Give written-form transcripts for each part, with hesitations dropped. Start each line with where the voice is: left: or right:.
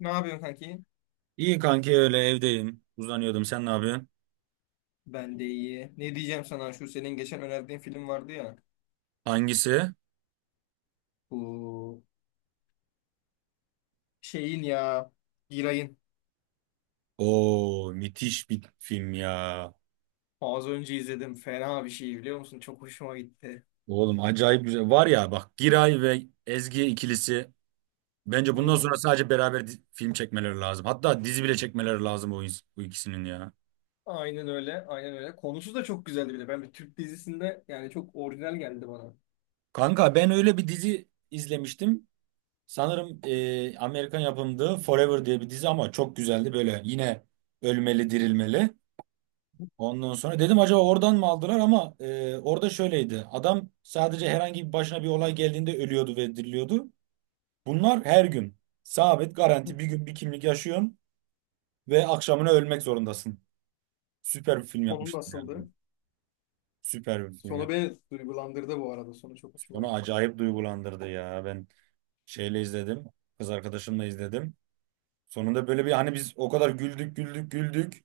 left: Ne yapıyorsun kanki?
right: İyi kanki öyle evdeyim. Uzanıyordum. Sen ne yapıyorsun?
left: Ben de iyi. Ne diyeceğim sana? Şu senin geçen önerdiğin film vardı ya.
right: Hangisi?
left: Bu şeyin ya. Giray'ın.
right: Oo, müthiş bir film ya.
left: Az önce izledim. Fena bir şey biliyor musun? Çok hoşuma gitti.
right: Oğlum acayip güzel. Var ya bak, Giray ve Ezgi ikilisi. Bence bundan sonra
left: Hmm.
right: sadece beraber film çekmeleri lazım. Hatta dizi bile çekmeleri lazım bu, bu ikisinin ya.
left: Aynen öyle. Aynen öyle. Konusu da çok güzeldi bile. Ben bir Türk dizisinde yani çok orijinal geldi bana.
right: Kanka, ben öyle bir dizi izlemiştim. Sanırım Amerikan yapımdı, Forever diye bir dizi ama çok güzeldi böyle. Yine ölmeli, dirilmeli. Ondan sonra dedim acaba oradan mı aldılar ama orada şöyleydi. Adam sadece herhangi bir başına bir olay geldiğinde ölüyordu ve diriliyordu. Bunlar her gün. Sabit garanti bir gün bir kimlik yaşıyorsun ve akşamına ölmek zorundasın. Süper bir film
left: Sonu
right: yapmıştım yani.
left: nasıldı?
right: Süper bir film
left: Sonu
right: ya.
left: beni duygulandırdı bu arada. Sonu çok hoşuma
right: Onu
left: gitti.
right: acayip duygulandırdı ya. Ben şeyle izledim. Kız arkadaşımla izledim. Sonunda böyle bir hani biz o kadar güldük güldük güldük.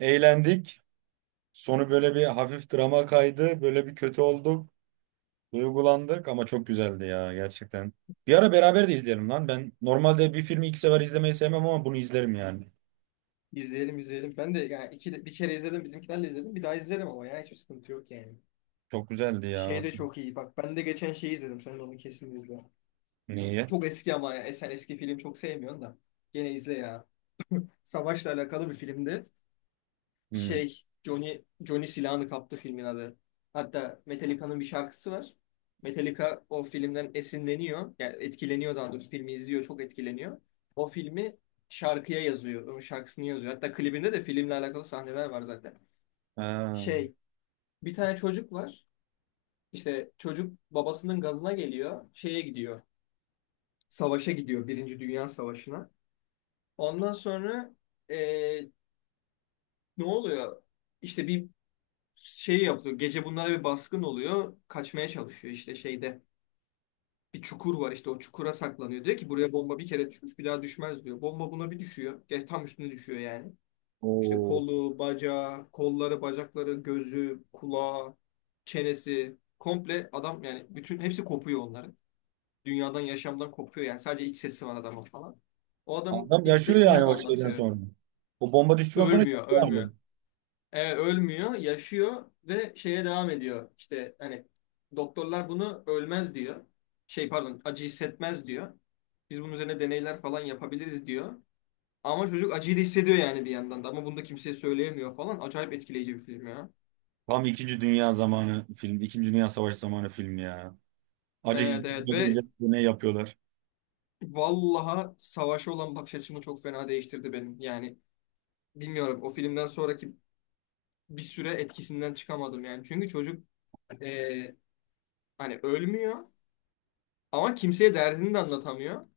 right: Eğlendik. Sonu böyle bir hafif drama kaydı. Böyle bir kötü olduk. Duygulandık ama çok güzeldi ya gerçekten. Bir ara beraber de izleyelim lan. Ben normalde bir filmi 2 sefer izlemeyi sevmem ama bunu izlerim yani.
left: İzleyelim izleyelim. Ben de yani iki de, bir kere izledim. Bizimkilerle izledim. Bir daha izlerim ama ya hiçbir sıkıntı yok yani.
right: Çok güzeldi
left: Şey
right: ya.
left: de çok iyi. Bak ben de geçen şeyi izledim. Sen de onu kesin izle.
right: Niye?
left: Çok eski ama ya. E, sen eski film çok sevmiyorsun da. Gene izle ya. Savaşla alakalı bir filmdi.
right: Hmm.
left: Şey, Johnny silahını kaptı filmin adı. Hatta Metallica'nın bir şarkısı var. Metallica o filmden esinleniyor. Yani etkileniyor daha doğrusu. Filmi izliyor, çok etkileniyor. O filmi şarkıya yazıyor. Onun şarkısını yazıyor. Hatta klibinde de filmle alakalı sahneler var zaten.
right: Ha.
left: Şey, bir tane çocuk var. İşte çocuk babasının gazına geliyor. Şeye gidiyor. Savaşa gidiyor. Birinci Dünya Savaşı'na. Ondan sonra eee, ne oluyor? İşte bir şey yapıyor. Gece bunlara bir baskın oluyor. Kaçmaya çalışıyor işte şeyde. Bir çukur var işte o çukura saklanıyor. Diyor ki buraya bomba bir kere düşmüş bir daha düşmez diyor. Bomba buna bir düşüyor. Geç tam üstüne düşüyor yani. İşte
right: Oo.
left: kolu, bacağı, kolları, bacakları, gözü, kulağı, çenesi. Komple adam yani bütün hepsi kopuyor onların. Dünyadan, yaşamdan kopuyor yani. Sadece iç sesi var adamın falan. O adamın
right: Adam
left: iç
right: yaşıyor
left: sesini
right: yani o şeyden
left: anlatıyor.
right: sonra. O bomba düştükten sonra
left: Ölmüyor,
right: yaşıyor hala.
left: ölmüyor. E, ölmüyor, yaşıyor ve şeye devam ediyor. İşte hani doktorlar bunu ölmez diyor. Şey pardon, acı hissetmez diyor. Biz bunun üzerine deneyler falan yapabiliriz diyor. Ama çocuk acıyı da hissediyor yani bir yandan da. Ama bunu da kimseye söyleyemiyor falan. Acayip etkileyici bir film ya.
right: Tam İkinci Dünya zamanı film. İkinci Dünya Savaşı zamanı film ya. Acı
left: Evet evet
right: hissetmiyordu,
left: ve
right: izledim de ne yapıyorlar.
left: vallaha savaşa olan bakış açımı çok fena değiştirdi benim. Yani bilmiyorum o filmden sonraki bir süre etkisinden çıkamadım yani. Çünkü çocuk e, hani ölmüyor ama kimseye derdini de anlatamıyor.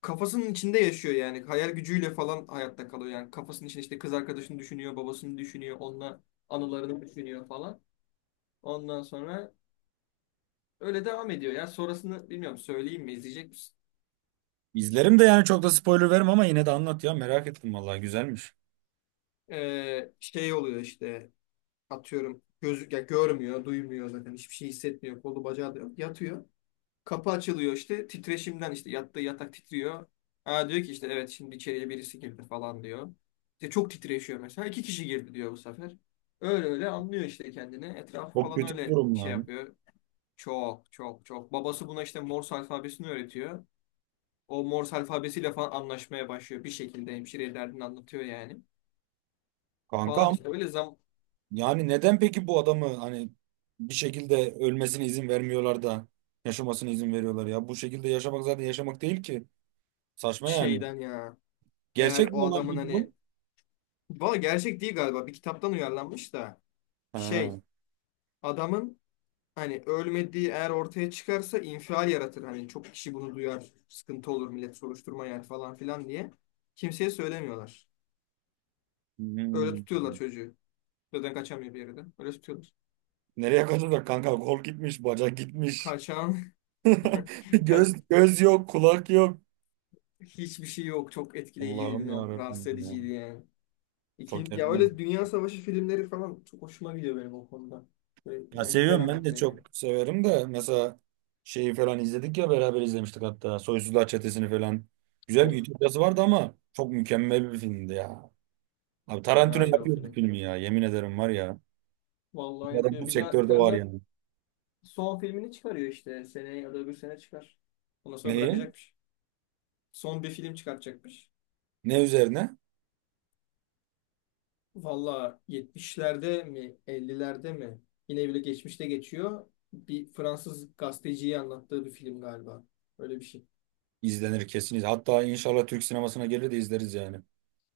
left: Kafasının içinde yaşıyor yani. Hayal gücüyle falan hayatta kalıyor yani. Kafasının içinde işte kız arkadaşını düşünüyor, babasını düşünüyor, onunla anılarını düşünüyor falan. Ondan sonra öyle devam ediyor. Yani sonrasını bilmiyorum söyleyeyim mi, izleyecek misin?
right: İzlerim de yani çok da spoiler vermem ama yine de anlat ya. Merak ettim vallahi, güzelmiş.
left: Şey oluyor işte atıyorum gözü ya görmüyor, duymuyor zaten hiçbir şey hissetmiyor. Kolu bacağı da yok. Yatıyor. Kapı açılıyor işte titreşimden işte yattığı yatak titriyor. Aa diyor ki işte evet şimdi içeriye birisi girdi falan diyor. İşte çok titreşiyor mesela. İki kişi girdi diyor bu sefer. Öyle öyle anlıyor işte kendini. Etrafı
right: Çok
left: falan
right: kötü bir
left: öyle
right: durum
left: şey
right: lan.
left: yapıyor. Çok çok çok. Babası buna işte Morse alfabesini öğretiyor. O Morse alfabesiyle falan anlaşmaya başlıyor. Bir şekilde hemşireye derdini anlatıyor yani. Falan
right: Kankam.
left: işte öyle
right: Yani neden peki bu adamı hani bir şekilde ölmesine izin vermiyorlar da yaşamasına izin veriyorlar ya? Bu şekilde yaşamak zaten yaşamak değil ki. Saçma yani.
left: şeyden ya. Eğer
right: Gerçek
left: o
right: mi olan
left: adamın
right: peki
left: hani...
right: bu?
left: Valla gerçek değil galiba. Bir kitaptan uyarlanmış da. Şey
right: Ha.
left: adamın hani ölmediği eğer ortaya çıkarsa infial yaratır. Hani çok kişi bunu duyar. Sıkıntı olur millet soruşturma yer falan filan diye. Kimseye söylemiyorlar. Öyle
right: Hmm.
left: tutuyorlar çocuğu. Zaten kaçamıyor bir yerden. Öyle tutuyorlar.
right: Nereye kadar da kanka, kol gitmiş, bacak gitmiş.
left: Kaçan kaç,
right: Göz göz yok, kulak yok.
left: hiçbir şey yok. Çok etkileyiciydi.
right: Allah'ım ya
left: Bilmiyorum. Rahatsız
right: Rabbim ya.
left: ediciydi yani.
right: Çok
left: İki, ya
right: gerçekten.
left: öyle Dünya Savaşı filmleri falan çok hoşuma gidiyor benim o konuda. Böyle,
right: Ya
left: ya güzel
right: seviyorum, ben de
left: anlatıyor
right: çok
left: yani.
right: severim de mesela şeyi falan izledik ya, beraber izlemiştik hatta Soysuzlar Çetesi'ni falan. Güzel bir
left: Of,
right: ütopyası vardı ama çok mükemmel bir filmdi ya. Abi Tarantino
left: fenaydı o
right: yapıyor bu
left: film.
right: filmi ya, yemin ederim var ya.
left: Vallahi
right: Bu adam bu
left: yapıyor. Bir daha bir
right: sektörde
left: tane
right: var
left: de
right: yani.
left: son filmini çıkarıyor işte. Seneye ya da öbür sene çıkar. Ondan sonra
right: Neyi?
left: bırakacakmış. Son bir film çıkartacakmış.
right: Ne üzerine?
left: Valla 70'lerde mi 50'lerde mi yine bile geçmişte geçiyor. Bir Fransız gazeteciyi anlattığı bir film galiba. Öyle bir şey.
right: İzlenir, kesin izlenir. Hatta inşallah Türk sinemasına gelir de izleriz yani.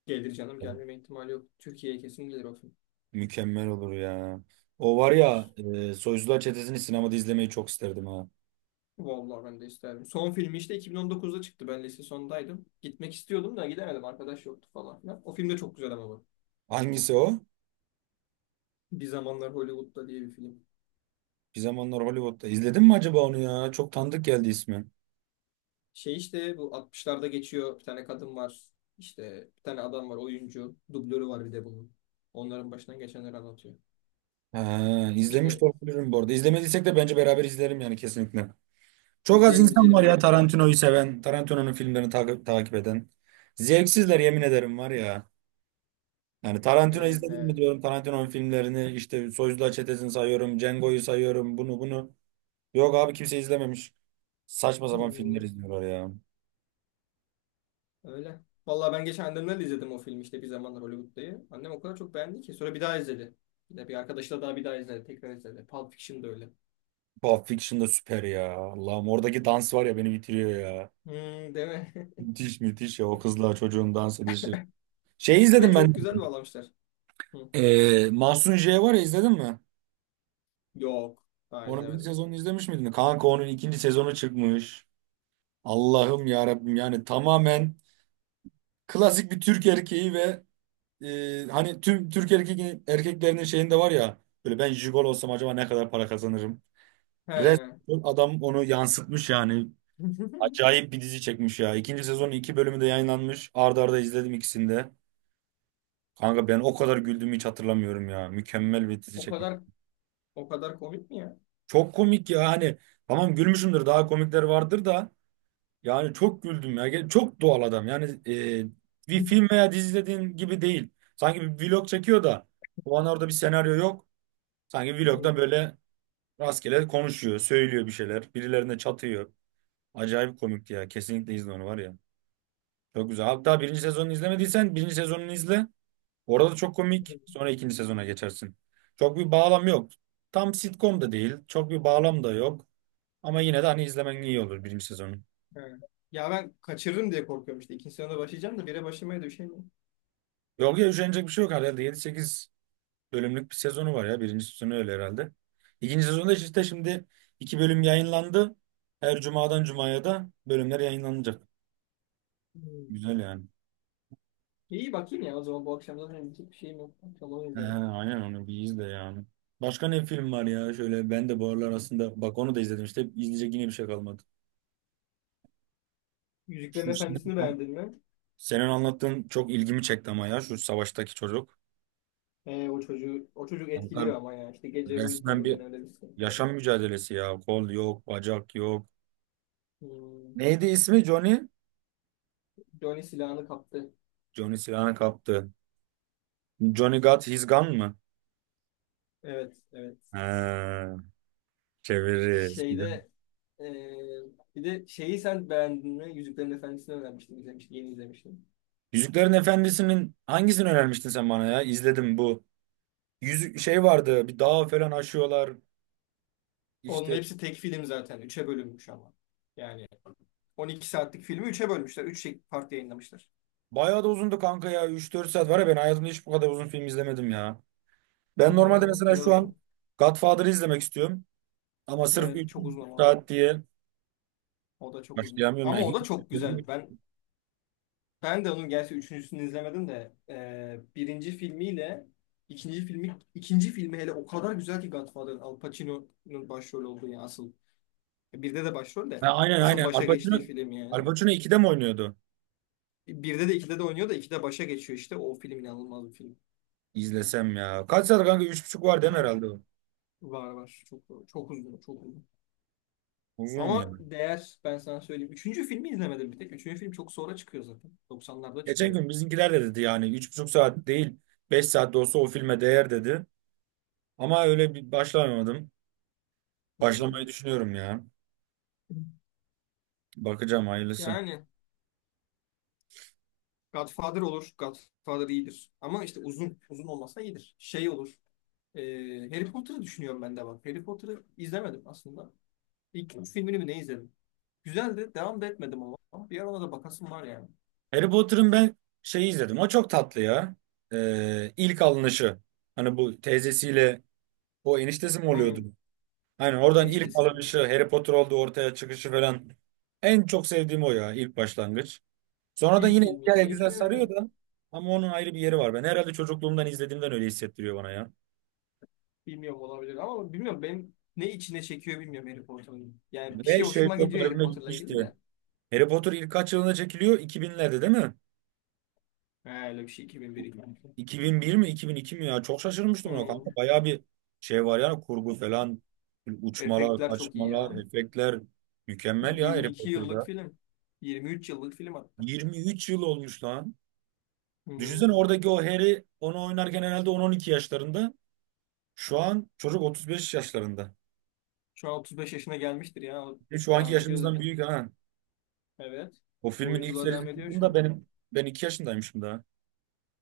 left: Gelir canım, gelmeme ihtimali yok. Türkiye'ye kesin gelir o film.
right: Mükemmel olur ya. O var ya Soysuzlar Çetesi'ni sinemada izlemeyi çok isterdim ha.
left: Vallahi ben de isterdim. Son filmi işte 2019'da çıktı. Ben lise sondaydım. Gitmek istiyordum da gidemedim. Arkadaş yoktu falan filan. O film de çok güzel ama. Bu.
right: Hangisi o?
left: Bir Zamanlar Hollywood'da diye bir film.
right: Bir Zamanlar Hollywood'da. İzledin mi acaba onu ya? Çok tanıdık geldi ismi.
left: Şey işte bu 60'larda geçiyor. Bir tane kadın var. İşte bir tane adam var oyuncu. Dublörü var bir de bunun. Onların başından geçenleri anlatıyor.
right: Ha, izlemiş
left: İşte
right: de olabilirim bu arada. İzlemediysek de bence beraber izlerim yani kesinlikle. Çok az
left: izleyelim
right: insan
left: izleyelim
right: var
left: bir
right: ya
left: vakitte.
right: Tarantino'yu seven, Tarantino'nun filmlerini takip eden. Zevksizler, yemin ederim var ya. Yani Tarantino
left: Evet
right: izledim mi
left: evet.
right: diyorum, Tarantino'nun filmlerini işte Soyuzlar Çetesi'ni sayıyorum, Django'yu sayıyorum, bunu bunu. Yok abi, kimse izlememiş. Saçma sapan filmler
left: Hmm,
right: izliyorlar ya.
left: öyle. Vallahi ben geçen annemlerle izledim o filmi işte Bir Zamanlar Hollywood'dayı. Annem o kadar çok beğendi ki. Sonra bir daha izledi. Bir de bir arkadaşla daha bir daha izledi. Tekrar izledi. Pulp Fiction da öyle.
right: Pulp Fiction da süper ya. Allah'ım, oradaki dans var ya beni bitiriyor ya.
left: Hmm, değil mi?
right: Müthiş müthiş ya o kızla çocuğun dans edişi. Şey
left: Ve
right: izledim ben.
left: çok güzel bağlamışlar. Hı.
right: Mahsun J var ya, izledin mi?
left: Yok. Daha
right: Onun bir
left: izlemedim.
right: sezonunu izlemiş miydin? Kanka onun ikinci sezonu çıkmış. Allah'ım ya Rabbim, yani tamamen klasik bir Türk erkeği ve hani tüm Türk erkeklerinin şeyinde var ya böyle, ben jigolo olsam acaba ne kadar para kazanırım?
left: He.
right: Resmen adam onu yansıtmış yani. Acayip bir dizi çekmiş ya. İkinci sezonun 2 bölümü de yayınlanmış. Arda arda izledim ikisini de. Kanka, ben o kadar güldüğümü hiç hatırlamıyorum ya. Mükemmel bir dizi
left: O
right: çekmiş.
left: kadar o kadar komik mi ya?
right: Çok komik ya, hani tamam gülmüşümdür, daha komikler vardır da yani çok güldüm ya. Çok doğal adam. Yani bir film veya dizi izlediğin gibi değil. Sanki bir vlog çekiyor da o an orada bir senaryo yok. Sanki vlogda böyle rastgele konuşuyor, söylüyor bir şeyler. Birilerine çatıyor. Acayip komikti ya. Kesinlikle izle onu var ya. Çok güzel. Hatta birinci sezonunu izlemediysen birinci sezonunu izle. Orada da çok komik.
left: Hı.
right: Sonra ikinci sezona geçersin. Çok bir bağlam yok. Tam sitcom da değil. Çok bir bağlam da yok. Ama yine de hani izlemen iyi olur birinci sezonu.
left: He. Ya ben kaçırırım diye korkuyorum işte. İkinci sınavda başlayacağım da bire başlamaya düşemiyorum.
right: Yok ya, üşenecek bir şey yok herhalde. 7-8 bölümlük bir sezonu var ya. Birinci sezonu öyle herhalde. İkinci sezonda işte şimdi 2 bölüm yayınlandı. Her cumadan cumaya da bölümler yayınlanacak.
left: Hmm.
right: Güzel yani.
left: İyi bakayım ya, o zaman bu akşam zaten gidecek bir şeyim yok. Akşam onu
right: He,
left: izlerim.
right: aynen onu bir izle yani. Başka ne film var ya? Şöyle ben de bu aralar aslında, bak onu da izledim işte. İzleyecek yine bir şey kalmadı.
left: Yüzüklerin
right: Şu
left: Efendisi'ni
right: senin,
left: beğendin mi?
right: senin anlattığın çok ilgimi çekti ama ya, şu savaştaki çocuk.
left: O çocuğu o çocuk
right: Kanka
left: etkiliyor ama ya. İşte gece
right: resmen
left: uyutmadı,
right: bir
left: ben öyle bir sıkıntı var.
right: yaşam mücadelesi ya. Kol yok, bacak yok.
left: Hmm.
right: Neydi ismi, Johnny?
left: Johnny silahını kaptı.
right: Johnny silahını kaptı. Johnny Got His Gun mı?
left: Evet, evet.
right: Ha, çeviririz. Güzel.
left: Şeyde ee, bir de şeyi sen beğendin mi? Yüzüklerin Efendisi'ni öğrenmiştim, izlemiştim, yeni izlemiştim.
right: Yüzüklerin Efendisi'nin hangisini önermiştin sen bana ya? İzledim bu. Yüzük şey vardı. Bir dağ falan aşıyorlar.
left: Onun
right: İşte
left: hepsi tek film zaten. Üçe bölünmüş ama. Yani 12 saatlik filmi üçe bölmüşler. Üç part yayınlamışlar.
right: bayağı da uzundu kanka ya. 3-4 saat var ya, ben hayatımda hiç bu kadar uzun film izlemedim ya. Ben normalde
left: Hmm.
right: mesela
left: Biraz
right: şu an
left: uzun.
right: Godfather'ı izlemek istiyorum. Ama sırf
left: Evet
right: 3
left: çok uzun ama o da.
right: saat diye
left: O da çok uzun.
right: başlayamıyorum
left: Ama
right: yani.
left: o da çok güzel. Ben de onun gerçi üçüncüsünü izlemedim de birinci filmiyle ikinci filmi hele o kadar güzel ki Godfather'ın, Al Pacino'nun başrol olduğu yani asıl. E, birde de başrol de
right: Ha, aynen
left: asıl
right: aynen.
left: başa
right: Al Pacino,
left: geçtiği film
right: Al
left: yani.
right: Pacino 2'de mi oynuyordu?
left: E, birde de ikide de oynuyor da ikide başa geçiyor işte. O film inanılmaz bir film.
right: İzlesem ya. Kaç saat kanka? 3,5 var değil mi herhalde, o?
left: Var var. Çok çok uzun. Çok uzun.
right: Uzun ya.
left: Ama değer, ben sana söyleyeyim. Üçüncü filmi izlemedim bir tek. Üçüncü film çok sonra çıkıyor zaten. Doksanlarda
right: Geçen
left: çıkıyor.
right: gün bizimkiler de dedi yani 3,5 saat değil, 5 saat de olsa o filme değer dedi. Ama öyle bir başlamadım.
left: Hmm.
right: Başlamayı düşünüyorum ya. Bakacağım hayırlısı.
left: Yani Godfather olur. Godfather iyidir. Ama işte uzun, uzun olmasa iyidir. Şey olur. Harry Potter'ı düşünüyorum ben de bak. Harry Potter'ı izlemedim aslında. İlk üç filmini mi ne izledim? Güzeldi. Devam da etmedim ama. Bir ara ona da bakasım var yani.
right: Harry Potter'ın ben şeyi izledim. O çok tatlı ya. İlk alınışı. Hani bu teyzesiyle o eniştesi mi oluyordu?
left: Hmm.
right: Hani oradan
left: Ne
right: ilk
left: istesin.
right: alınışı Harry Potter oldu, ortaya çıkışı falan. En çok sevdiğim o ya, ilk başlangıç. Sonradan
left: İlk
right: yine
left: filmi ya.
right: hikaye
left: İlk
right: güzel
left: filmi ne?
right: sarıyor da ama onun ayrı bir yeri var. Ben herhalde çocukluğumdan izlediğimden öyle hissettiriyor bana ya.
left: Bilmiyorum, olabilir ama bilmiyorum benim ne içine çekiyor bilmiyorum Harry Potter'ın. Yani bir
right: Ve
left: şey
right: şey
left: hoşuma
right: çok
left: gidiyor Harry
right: garibime
left: Potter'la ilgili
right: gitmişti.
left: de.
right: Harry Potter ilk kaç yılında çekiliyor? 2000'lerde değil mi?
left: He, öyle bir şey 2001 2002.
right: 2001 mi 2002 mi ya? Çok şaşırmıştım ona
left: Hmm.
right: kanka. Bayağı bir şey var yani, kurgu falan. Uçmalar,
left: Efektler çok iyi
right: kaçmalar,
left: ya.
right: efektler. Mükemmel ya Harry
left: 22 yıllık
right: Potter'da.
left: film. 23 yıllık film hatta.
right: 23 yıl olmuş lan. Düşünsene,
left: Hmm.
right: oradaki o Harry onu oynarken herhalde 10-12 yaşlarında. Şu an çocuk 35 yaşlarında.
left: Şu an 35 yaşına gelmiştir ya. O
right: Şu anki
left: devam ediyor
right: yaşımızdan
left: zaten.
right: büyük ha.
left: Evet.
right: O filmin ilk
left: Oyunculuğa devam
right: serisi
left: ediyor şu
right: çıktığında
left: an.
right: benim ben 2 yaşındaymışım daha.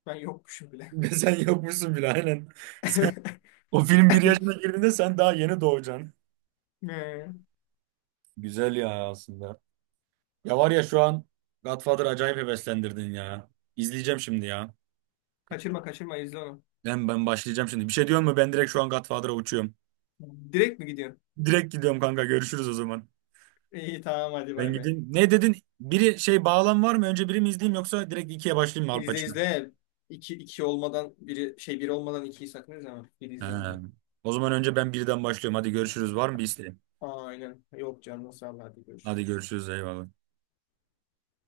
left: Ben yokmuşum bile.
right: Sen yokmuşsun bile aynen. O film bir yaşına girdiğinde sen daha yeni doğacaksın.
left: He.
right: Güzel ya aslında. Ya var ya şu an Godfather acayip heveslendirdin ya. İzleyeceğim şimdi ya.
left: Kaçırma kaçırma, izle onu.
right: Ben başlayacağım şimdi. Bir şey diyor mu? Ben direkt şu an Godfather'a uçuyorum.
left: Direkt mi gidiyorsun?
right: Direkt gidiyorum kanka. Görüşürüz o zaman.
left: İyi tamam, hadi
right: Ben
left: bay bay.
right: gideyim. Ne dedin? Biri şey bağlam var mı? Önce biri mi izleyeyim, yoksa direkt ikiye başlayayım mı, Al
left: İzle
right: Pacino?
left: izle. İki, iki olmadan biri biri olmadan ikiyi sakın izleme. Biri
right: He.
left: izle önce.
right: O zaman önce ben birden başlıyorum. Hadi görüşürüz. Var mı bir isteğin?
left: Aynen. Yok canım sağ ol, hadi
right: Hadi
left: görüşürüz.
right: görüşürüz. Eyvallah.